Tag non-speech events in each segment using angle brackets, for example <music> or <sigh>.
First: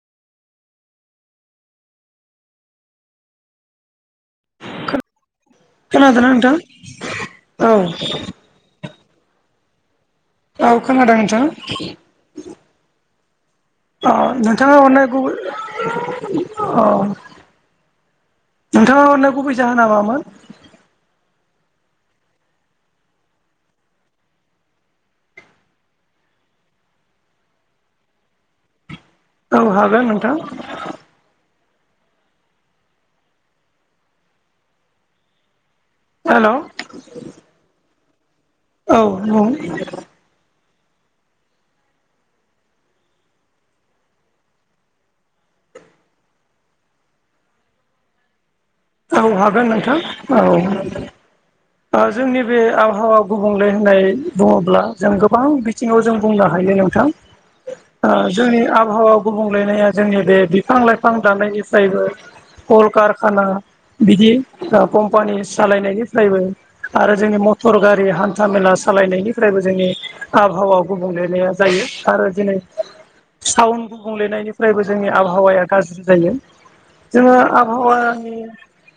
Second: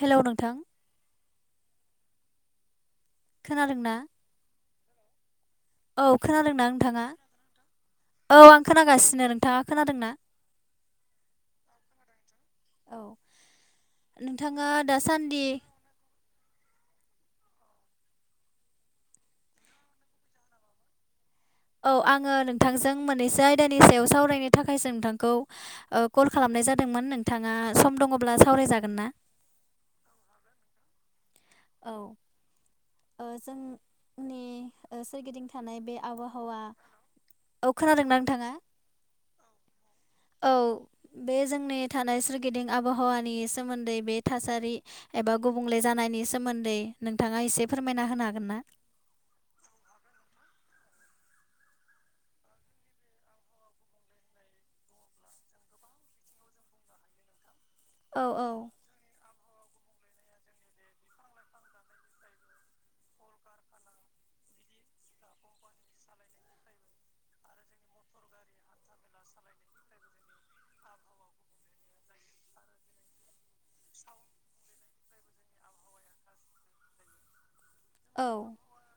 हेल' नोंथां खोनादोंना औ खोनादोंना नोंथाङा औ औ आं खोनागासिनो नोंथाङा खोनादोंना औ खोनादों नोंथां औ अ नोंथाङा गुबै अ नोंथाङा हरनाय गुबै जाहोना मामोन? औ आङो नोंथांजों मोननैसो आयदानि सायाव सावरायनो थाखायसो नोंथांखौ कल खालामनाय जादोंमोन नोंथाङा सम दङब्ला सावरायजागोन ना औ हागोन नोंथां औ जोंनि सोरगिदिं थानाय बे हेल' आबहावा औ औ खोनादोंना नोंथाङा औ बुं औ बे जोंनि थानाय सोरगिदिं आबहावानि सोमोन्दै बे थासारि एबा गुबुंले जानायनि सोमोन्दै नोंथाङा एसे फोरमायना होनो हागोन ना? औ हागोन नोंथां औ <unintelligible> ओ जोंनि बे आबहावा गुबुंले होननाय बुङोब्ला जों गोबां बिथिङाव जों बुंनो हायो नोंथां ओ औ जोंनि आबहावा गुबुंलेनाया जोंनि बे बिफां लाइफां दाननायनिफ्रायबो कल कारखाना बिदि कम्पानि सालायनायनिफ्रायबो आरो जोंनि मटर गारि हान्था मेला सालायनायनिफ्रायबो जोंनि आबहावा गुबुंलेनाया जायो आरो दिनै साउन्ड गुबुंलेनायनिफ्रायबो जोंनि आबहावाया गाज्रि जायो जोङो आ औ हावानि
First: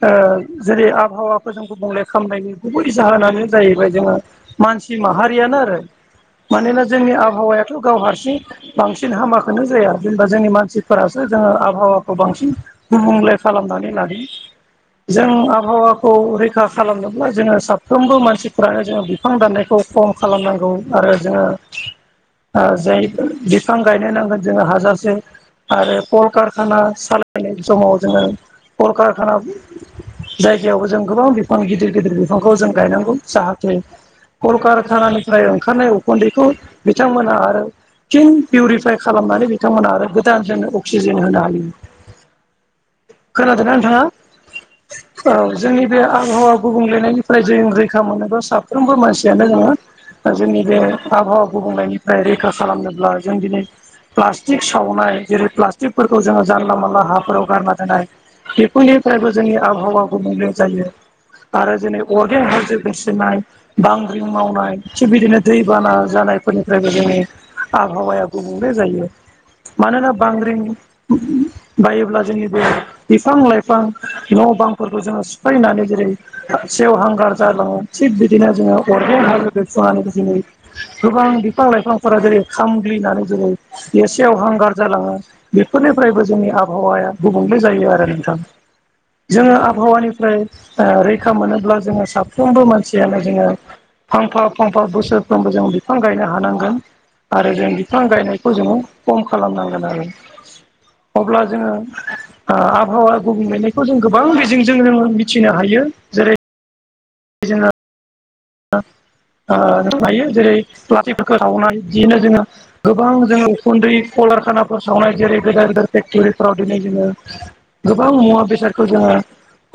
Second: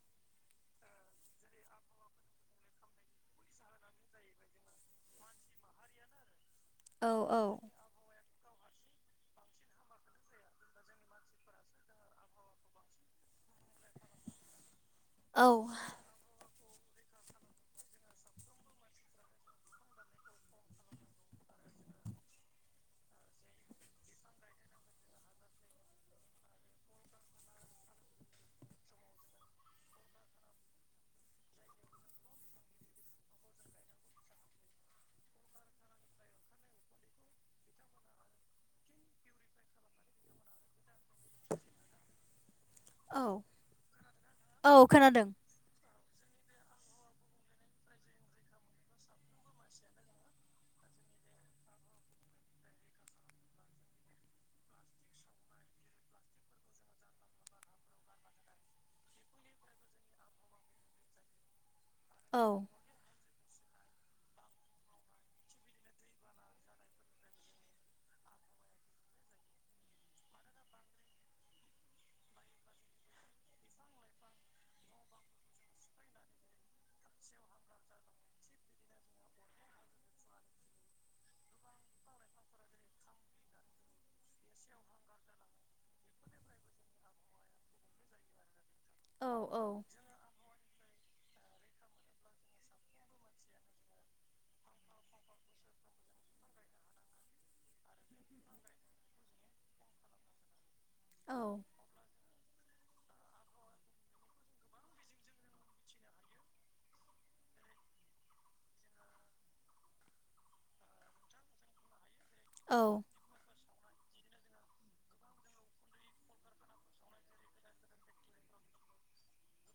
ओ जेरै- आबहावाखौ जों गुबुंले खालामनायनि गुबै जाहोनानो जाहैबाय जोङो मानसि माहारियानो आरो मानोना औ जोंनि आबहावायाथ' गाव हारसिं बांसिन हामाखौनो जाया जेनेबा जोंनि मानसिफोरासो जोङो आबहावाखौ बांसिन गुबुंले खालामनानै लायो। जों औ आबहावाखौ रैखा खालामनोब्ला जोङो साफ्रोमबो मानसिफ्रानो जोङो बिफां दाननायखौ खम खालामनांगौ आरो जोङो ओ जाय बिफां गायनो नांगोन जोङो हाजासे आरो कल कारखाना सालायनाय समाव जोङो कल कारखाना जायगायावबो जों गोबां बिफां गिदिर गिदिर बिफांखौ जों गायनांगौ जाहाथे कल कारखानानिफ्राय ओंखारनाय उखुन्दैखौ बिथांमोना आरो थिन पिउरिफाइ खालामनानै बिथांमोना आरो गोदान जोंनो अक्सिजेन होनो हायो औ खोनादोंना नोंथाङा औ खोनादों औ जोंनि बे आबहावा गुबुंलेनायनिफ्राय जों रैखा मोनोबा साफ्रोमबो मानसियानो जोङो जोंनि बे आबहावा गुबुंनायनिफ्राय रैखा खालामनोब्ला जों दिनै प्लास्टिक सावनाय जेरै- प्लास्टिकफोरखौ जोङो जानला मानला हाफोराव गारना दोननाय बेफोरनिफ्रायबो जोंनि आबहावा गुबुंले जायो आरो जेनै औ अरगें हाजो मोनथिनाय बांग्रिं मावनाय थिग बिदिनो दैबाना जानायफोरनिफ्रायबो जोङो आबहावाया गुबुंले जायो मानोना बांग्रिं बायोब्ला जोंनि बे बिफां लाइफां न' बांफोरखौ जोङो सिफायनानै जेरै- सेवहांगार जालाङो थिग बिदिनो जोङो अरगें हाजो देरफ्रुनानै दिनै गोबां बिफां लाइफांफोरा जेरै-खामग्लिनानै जेरै- बेयो सेव हांगार जालाङो बेफोरनिफ्रायबो जोंनि आबहावाया गुबुंले जायो आरो नोंथां औ जोङो औ आबहावानिफ्राय ओ रैखा मोनोब्ला जोङो साफ्रोमबो मानसियानो जोङो फांफा फांफा बोसोरफ्रोमबो जों बिफां गायनो हानांगोन आरो जों बिफां गायनायखौ जोङो खम खालामनांगोन आरो औ अब्ला जोङो ओ आबहावा गुबुंलेनायखौ जों गोबां बिजिंजों जोङो मिथिनो हायो जेरै- <unintelligible> ओ हायो जेरै- प्लाटिकफोरखौ सावनाय बिदिनो जोङो औ गोबां जोङो उखुन्दै कलारखानाफोराव सावनाय जेरै- गेदेर गेदेर फेक्ट'रिफ्राव दिनै जोङो गोबां मुवा बेसादखौ जोङो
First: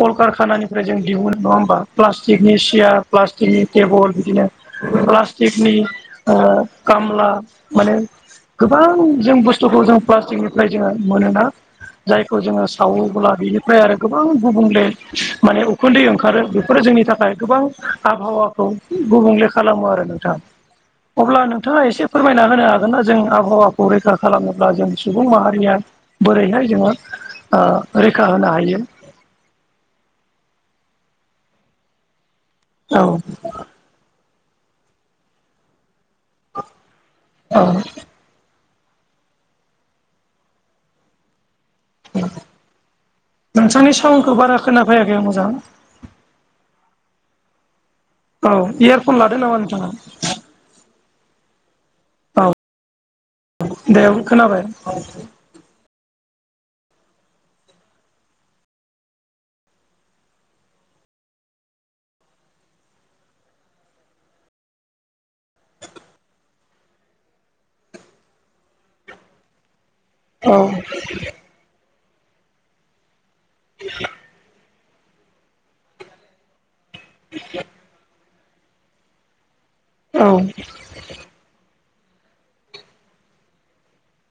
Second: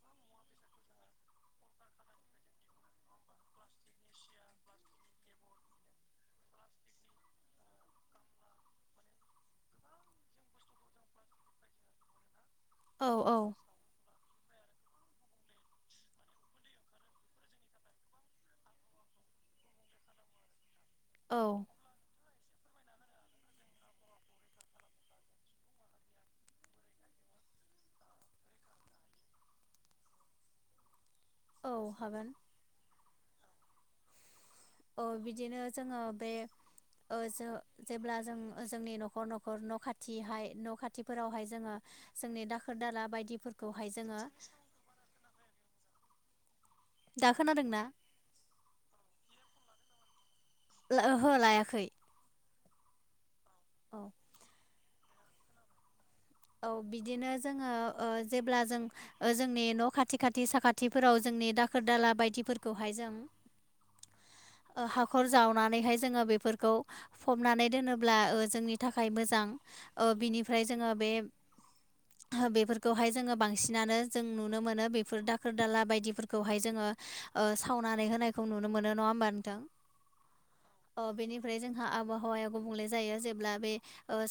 कल कारखानानिफ्राय जों दिहुनो नङा होमबा प्लास्टिकनि सियार प्लास थिकनि टेबोल बिदिनो प्लास्टिकनि ओ खामला माने गोबां जों बुस्थुखौ जों प्लास्टिकनिफ्राय जोङो मोनोना जायखौ जोङो सावोब्ला औ बिनिफ्राय आरो गोबां गुबुंले माने उखुन्दै ओंखारो बेफोरो जोंनि थाखाय गोबां आबहावाखौ गुबुंले खालामो आरो नोंथां अब्ला औ नोंथाङा एसे फोरमायना होनो हागोन ना जों आबहावाखौ रैखा खालामोब्ला जों सुबुं माहारिया बोरैहाय जोङो ओ रैखा होनो हायो। औ हागोन। औव बिदिनो जोंङो बे ज औ जेंब्ला जों जोंनि न'खर न'खर न' खाथिहाय न' खाथिफोरावहाय जोंङो जोंनि दाखोर दाला नोंथांनि बायदिफोरखौहाय जोंङो। साउन्डखौ बारा खोनाफैयाखै आ मोजां? दा खोनादों ना? औ इयारफन लादो नामा नोंथांङा ओहो लायाखै औ औ दे खोनाबाय औ बिदिनो जोंङो जेब्ला जों? जोंनि न' खाथि खाथि साखाथिफोराव जोंनि दाखोर दाला बायदिफोरखौहाय जों हाखर जावनानैहाय जोंङो बेफोरखौ फबनानै दोनोब्ला जोंनि थाखाय मोजां औ बिनिफ्राय जोंङो बे बेफोरखौहाय जोंङो बांसिनानो जों नुनो मोनो बेफोर दाखोर दाला बायदिफोरखौहाय जोंङो सावनानै होनायखौ नुनो मोनो नंङा होमबा नोंथां? औव अ बेनिफ्राय जोंहा आबहावाया गुबुंले जायो जेब्ला बे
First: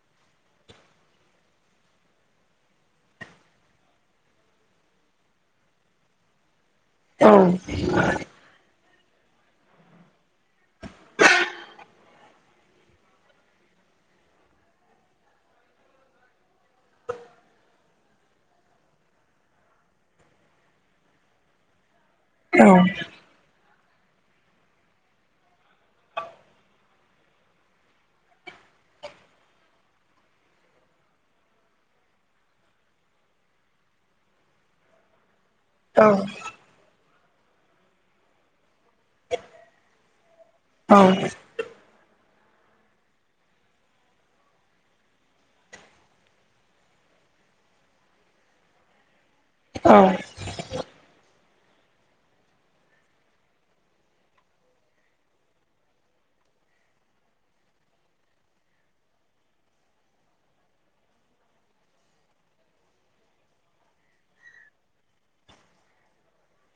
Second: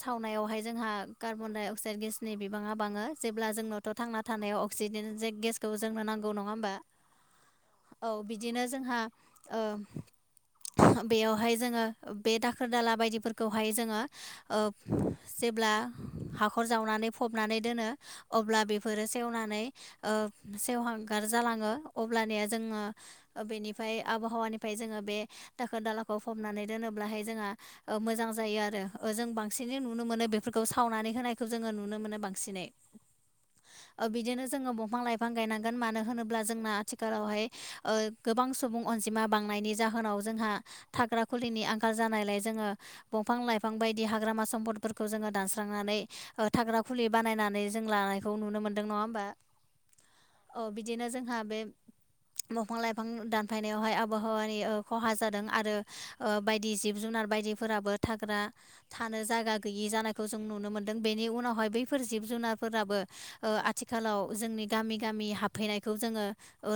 सावनायावहाय जोंहा कार्बनडाय अक्साइड गेसनि बिबांङा बांङो जेब्ला जोंनावथ' थांना थानायाव अक्सिजेने गेसखौ जोंनो नांगौ नंङा होनोमबा? औव बिदिनो जोंहा बेयावहाय जोंङो बे दाखोर दाला बायदिफोरखौहाय जोंङो जेब्ला हखर जावनानै फबनानै दोनो। अब्ला बेफोरो सेवनानै सेवहांगार जालांङो अब्लनिया औ जोंङो बेनिफ्राय आबहावानिफ्राय जोंङो बे दाखोर दालाखौ फबनानै दोनोब्लाहाय जोंहा मोजां जायो आरो जों बांसिन नुनो मोनो बेफोरखौ सावनानै होनाय। जोंङो नुनो मोनो बांसिनै बिदिनो जोंङो दंफां लायफां बां गायनांगोन मानो औ औ होनोब्ला जोंना आथिखालावहाय गोबां सुबुं अनजिमा बांनायनि जाहोनाव जोंहा थाग्रा खुलिनि आंखाल आंखाल जानायलाय जोंङो दंफां लाइफां बायदि हाग्रामा सम्फदफोरखौ जोंङो दानस्रांनानै थाग्रा खुलि बानायनानै जों लानायखौ नुनो मोन्दों नंङा होमबा औव औ बिदिनो जोंहा बे दंफां लाइफां दानफायनायावहाय आबहावानि खहा जादों आरो बायदि जिब जुनार बायदिफोराबो थाग्रा थानो जायगा गैयि जानायखौ जों नुनो मोनदों। बेनि उनावहाय बैफोर जिब जुनारफोराबो। आथिखालाव जोंनि गामि गामि हाबफैनायखौ जोंङो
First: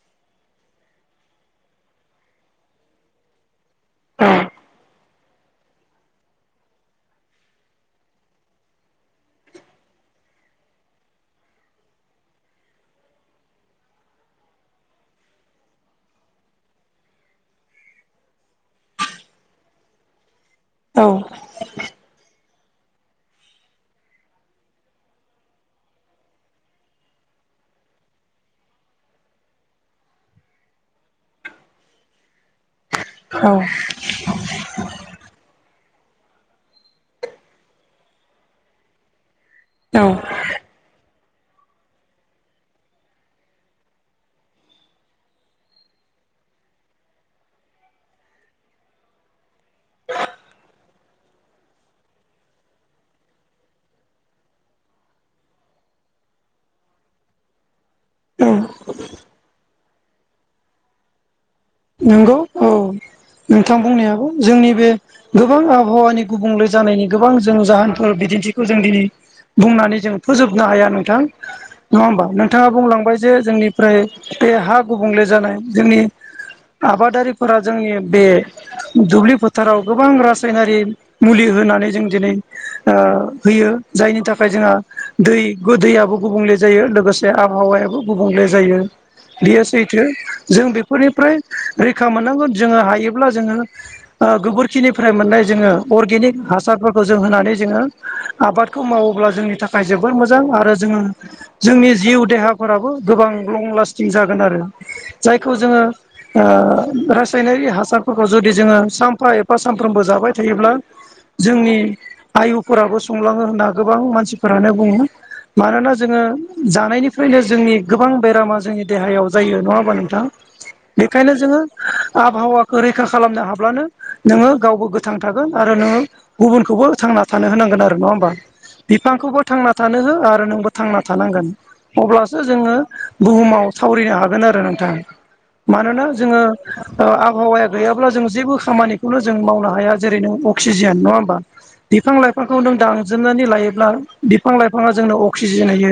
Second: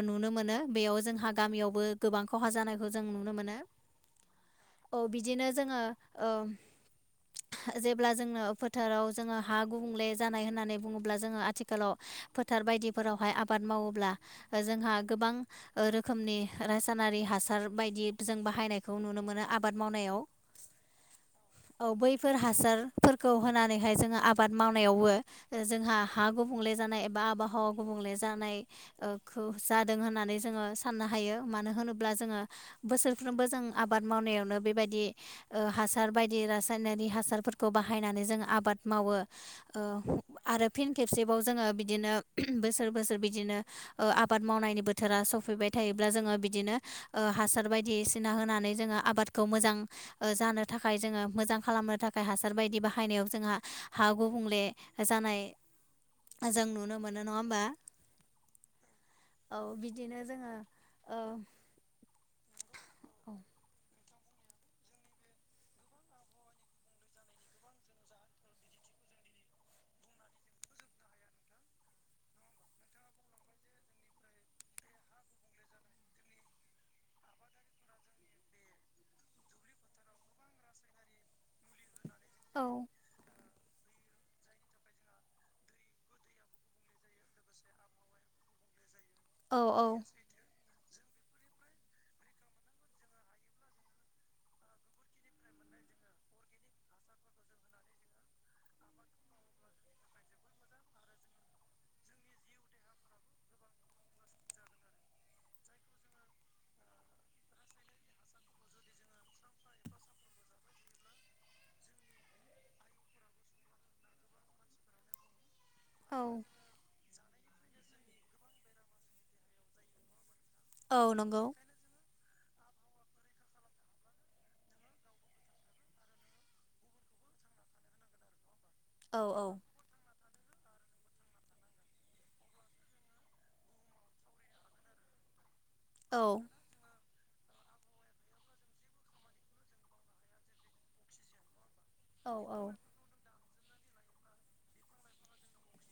नुनो मोनो बेयाव जोंहा गामियावबो गोबां खहा जानायखौ जों नुनो मोनो। ए औ बिदिनो जोंङो जेब्ला जोंङंनो फोथाराव जोंङो हा गुबुंले जानाय होननानै बुंङोब्ला जोंङो आथिखालाव फोथार बायदि फोरावहाय आबाद मावोब्ला जोंहा गोबां रोखोमनि रासायनारि हासार बायदि जों बाहायनायखौ नुनो मोनो आबाद मावनायाव <inaudible> औव औ बैफोर हासारफोरखौ होनानैहाय जोंङो आबाद मावनायावबो जोंहा हा गुबुंले जानाय एबा आबहावा गुबुंले जानाय ओ खौ जादों होननानै जोङो साननो हायो मानो होनोब्ला जोङो बोसोरफ्रोमबो जों आब बाद मावनायावनो बेबायदि ओ हासार बायदि रासायनारि हासारफोरखौ बाहायनानै जों आ बाद मावो ओ आरो फिन खेबसेबाव जोङो बिदिनो बोसोर बोसोर बिदिनो ओ आबाद मावनायनि बोथोरा सफैबाय थायोब्ला जोङो बिदिनो ओ हासार बायदिसिना होनानै जोङो आबाद खौ मोजां ओ जानो थाखाय जोङो मोजां खालामनो थाखाय हासार बायदि बाहायनायाव जोंहा हा गुबुंले जानाय जों नुनो मोनो नङा होमबा? औ औ बिदिनो जोङो ओ नंगौ औ नोंथां बुंनायाबो जोंनि बे गोबां आबहावानि गुबुंले जानायनि गोबां जों जाहोनफोर बिदिन्थिखौ जों दिनै बुंनानै जों फोजोबनो हाया नोंथां नङा होमबा? नोंथाङा बुंलांबाय जे जोंनिफ्राय बे हा गुबुंले जानाय जोंनि आबादारिफोरा जोंनि बे दुब्लि फोथाराव गोबां रासायनारि मुलि होनानै जों दिनै औ। ओ होयो जायनि थाखाय जोंहा दै दैयाबो गुबुंले जायो लोगोसे जे आबहावायाबो गुबुंले जायो औ बेयो सैथो जों बेफोरनिफ्राय रैखा मोननांगोन जोङो हायोब्ला जोङो ओ गोबोरखिनिफ्राय मोननाय जोङो अर्गेनिक हासारफोरखौ जों होनानै जोङो आबादखौ मावोब्ला जोंनि थाखाय जोबोद मोजां आरो जोङो जोंनि जिउ देहाफोराबो गोबां लं लास्टिं जागोन आरो जायखौ जोङो ओ रासायनारि हासारफोरखौ जुदि जोङो सामफा एफा सानफ्रोमबो जाबाय थायोब्ला जोंनि आयुफोराबो सुंलाङो होनना गोबां मानसिफोरानो बुङो मानोना औ जोङो जानायनिफ्रायनो जोंनि गोबां बेरामा जोंनि देहायाव जायो नङा होमबा नोंथा? औ बेखायनो नंगौ जोङो आबहावाखौ रैखा खालामनो हाब्लानो नोङो गावबो गोथां थागोन आरो नोङो गुबुनखौबो थांना थानो होनांगोन आरो नङा होमबा? औ बिफांखौबो औ थांना थानो हो आरो नोंबो थांना थानांगोन। अब्लासो जोङो बुहुमाव थावरिनो हागोन आरो नोंथां मानोना औ जोङो आबहावाया गैयाब्ला जों जेबो खामानिखौनो जों मावनो हाया जेरै नों अक्सिजेन नङा होमबा? बिफां औ लाइफांखौ नों दानजोबनानै लायोब्ला बिफां लाइफाङा जोंनो अक्सिजेन होयो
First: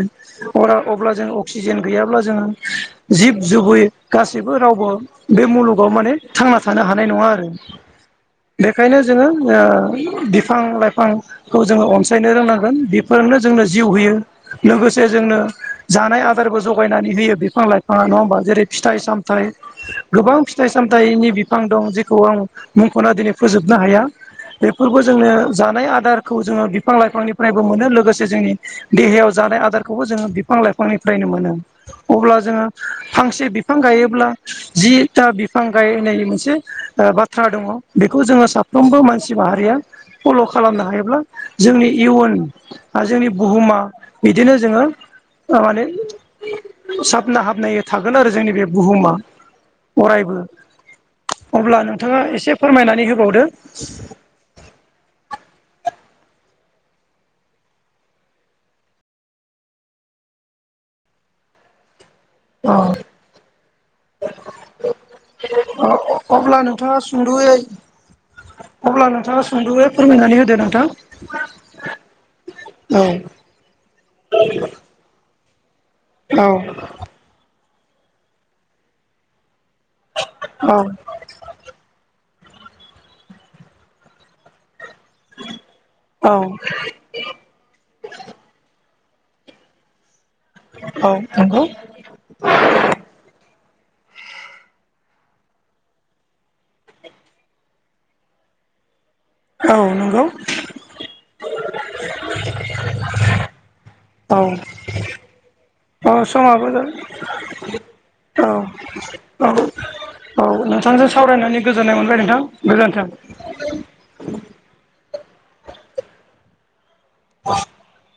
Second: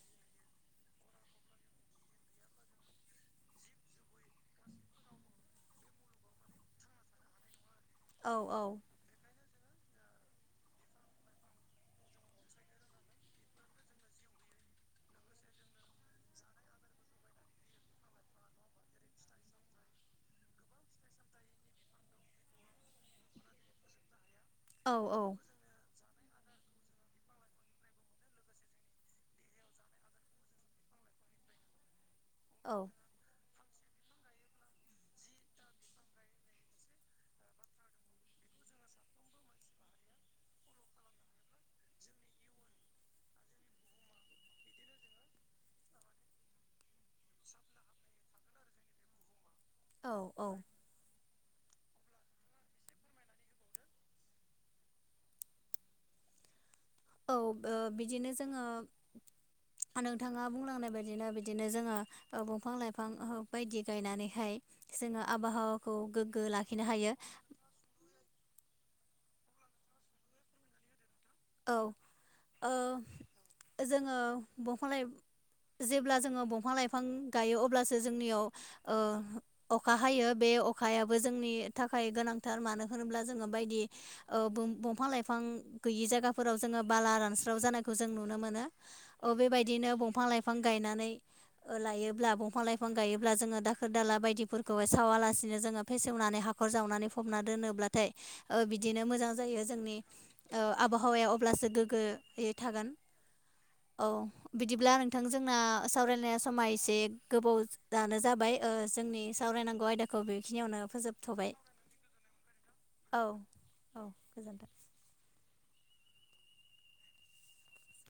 अरा अब्ला जों अक्सिजेन गैयाब्ला जोङो जिब जुबै जेबो रावबो बे मुलुगाव माने थांना थानो हानाय नङा आरो औ औ बेखायनो जोङो ओ बिफां लाइफां खौ जोङो अनसायनो रोंनांगोन बेफोरनो जोंनो जिउ होयो। लोगोसे जोंनो जानाय आदारबो जगायनानै होयो बिफां लाइफाङा नङा होमबा? जेरै फिथाइ साम थाइ गोबां फिथाइ सामथाइनि बिफां दं जेखौ आं मुंख'ना दिनै फोजोबनो हाया औ बेफोरखौ जोंनो जानाय आदार खौ जोङो बिफां लाइफांनिफ्रायबो मोनो लोगोसे जोंनि देहायाव जानाय आदारखौबो जोङो बिफां लाइफांनिफ्रायनो मोनो अब्ला जोङो औ फांसे बिफां गायो ब्ला जिथा बिफां गायनाय मोनसे ओ बाथ्रा दङ बेखौ जोङो सा फ्रोमबो मानसि माहारिया फल' खालामनो हायोब्ला जोंनि इयुन या जोंनि बुहुमा बिदिनो जोङो ओ माने साबना हाबनाय थागोन आरो जोंनि बे बुहुमा औ अरायबो। औ अब्ला नोंथाङा एसे फोरमायनानै होबावदो। औ बिदिनो जोङो नोंथाङा बुंलांनाय बायदिनो बिदिनो जोङो ओ अ बंफां लाइफां बायदि गायनानैहाय जोङो आबहावाखौ गोग्गो अब्ला लाखिनो नोंथाङा हायो। सुंद'यै अब्ला नोंथाङा सोंदयै फोरमायनानै होदो नोंथां। औ ओ औ जोङो दंफां लाइ जेब्ला जोङो औ दंफां लाइफां गायो अब्लासो जोंनियाव ओ अखा हायो बे अखायाब जोंनि थाखाय गोनांथार मानो होनोब्ला जोङो बायदि ओ बोम बंफां लाइफ फां गैयि जायगा औ ला रानस्राव जानायखौ जों नुनो मोनो ओ बेबायदिनो बंफां लाइफ फां औ गायनानै नंगौ लायोब्ला दंफां लाइफ फां गायोब्ला जोङो दाखोर दाला बायदिफोरखौहाय सावालासिनो जोङो फेसेवनानै हाखर जावनानै फबना दोनोब्लाथाय बिदिनो मोजां जायो औ जोंनि नंगौ आबहावाया अब्लासो गोग्गोयै थागोन। औ बिदिब्ला नोंथां जोंना औ सावरायनाया समा समाबो एसे गोबाव जानो औ जाबाय जोंनि औ सावरायनांगौ आयदा खो औ बेखिनियावनो नोंथांजों फोजोबथ'बाय सावरायनानै गोजोननाय मोनबाय नोंथां गोजोन्थों औ औ गोजोन्थों। <unintelligible>